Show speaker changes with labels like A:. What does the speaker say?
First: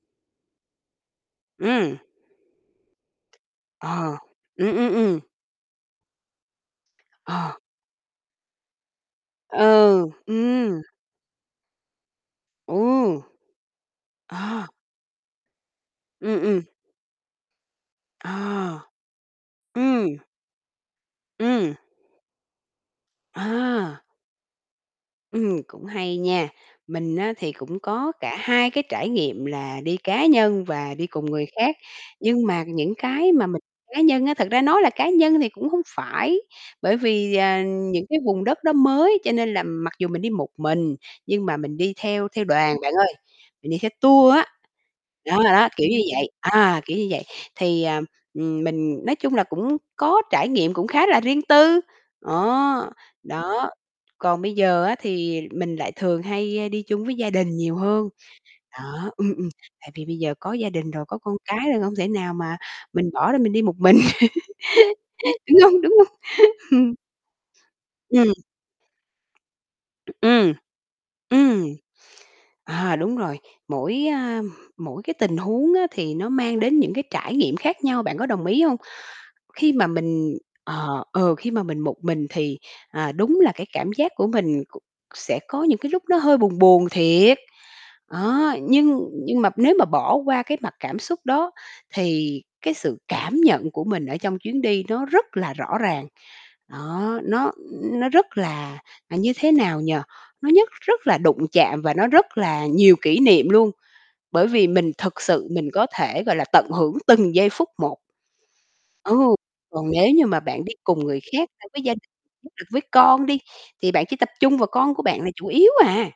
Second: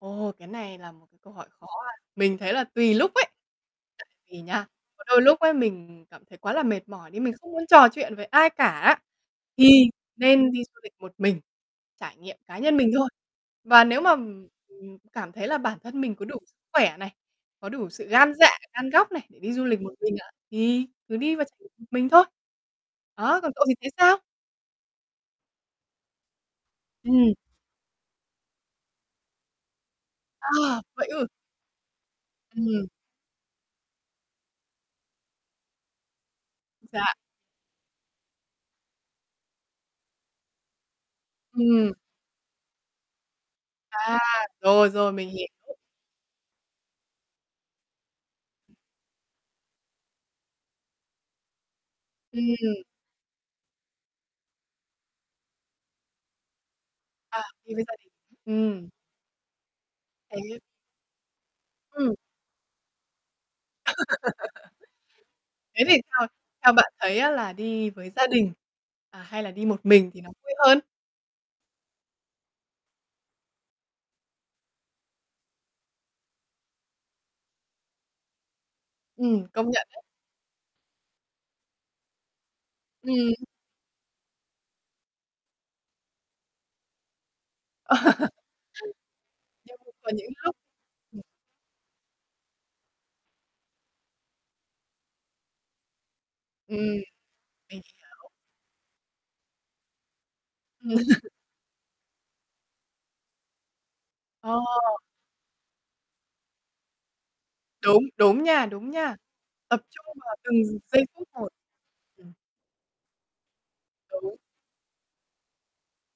A: Ồ, cái này là một cái câu hỏi khó ha.
B: Ừm.
A: Mình thấy là tùy lúc ấy.
B: À,
A: Tại vì nhá,
B: ừm, ừm, ừm.
A: đôi lúc ấy, mình cảm thấy quá là mệt mỏi đi mình không
B: Ờ.
A: muốn trò chuyện với ai cả á, thì
B: Ừ,
A: nên đi du
B: ừm.
A: lịch một mình, trải nghiệm cá nhân mình thôi.
B: Ừm.
A: Và nếu mà, ừm,
B: À.
A: ừm, cảm thấy là bản thân mình có đủ
B: Ừm,
A: sức
B: ừm.
A: khỏe này, có đủ sự gan dạ,
B: À.
A: gan góc này để đi du lịch một mình
B: Ừm.
A: ạ, thì cứ đi và trải nghiệm
B: Ừm.
A: một mình thôi. Đó, còn cậu thì thấy
B: À.
A: sao?
B: Ừm, cũng hay nha. Mình
A: Ừm.
B: á, thì cũng có cả hai cái trải nghiệm là đi cá nhân
A: À,
B: và
A: vậy
B: đi cùng
A: ư?
B: người khác. Nhưng mà
A: Ừm.
B: những cái mà mình đi cá nhân á thật ra nói là cá nhân thì cũng hông phải. Bởi
A: Dạ
B: vì, ờ, những cái vùng đất đó mới cho nên là mặc dù mình đi một mình, nhưng mà mình
A: Ừm.
B: đi theo theo đoàn bạn ơi, mình đi
A: À
B: tour á.
A: rồi, rồi mình
B: Đó,
A: hiểu.
B: đó, kiểu như vậy. À, kiểu như vậy, thì, à, ừm, mình nói chung là cũng có trải nghiệm cũng khá là riêng tư.
A: Ừm.
B: Đó, đó. Còn bây giờ á, thì mình lại thường hay, ơ, đi chung với gia
A: À,
B: đình
A: thì
B: nhiều
A: bây giờ thì
B: hơn.
A: ừm.
B: Đó. Ừm, ừm. Tại vì bây giờ có
A: [unintelligible]
B: gia đình rồi, có con cái rồi, hông thể
A: Ừm.
B: nào mà mình bỏ đó mình đi một mình. Đúng hông,
A: Thế
B: đúng
A: thì
B: không?
A: theo theo bạn thấy á, là đi với gia
B: Ừm.
A: đình, à, hay là đi một mình thì nó vui
B: Ừm,
A: hơn?
B: ừm. À, đúng rồi. Mỗi, a, mỗi cái tình huống á, thì nó mang đến những cái trải nghiệm khác nhau, bạn có đồng ý hông?
A: Ừm, công
B: Khi mà
A: nhận đấy.
B: mình ờ, ừ, khi mà mình một mình thì, à, đúng
A: Ừm.
B: là cái cảm giác của mình c sẽ có những cái lúc nó hơi buồn buồn thiệt. Đó, nhưng nhưng mà nếu
A: Nhưng
B: mà
A: có
B: bỏ
A: những
B: qua
A: lúc
B: cái mặt cảm xúc
A: ừm.
B: đó thì cái sự cảm nhận của mình ở trong chuyến đi nó rất là rõ ràng.
A: Ừm,
B: Đó, nó
A: mình
B: nó rất
A: hiểu.
B: là như thế nào nhỉ, nó nhất
A: Ừ.
B: rất là đụng chạm và nó rất là nhiều kỷ niệm luôn. Bởi
A: Ờ.
B: vì mình thực sự mình có thể, gọi là, tận hưởng từng giây phút một.
A: Đúng, đúng nha, đúng nha.
B: Ừ,
A: Tập
B: còn
A: trung
B: nếu như
A: vào
B: mà
A: từng
B: bạn đi
A: g
B: cùng
A: giây
B: người
A: phút một.
B: khác, với gia đình,
A: Ừm.
B: [unintelligible] với con đi, thì bạn chỉ tập
A: Đúng.
B: trung vào con của bạn là chủ yếu à.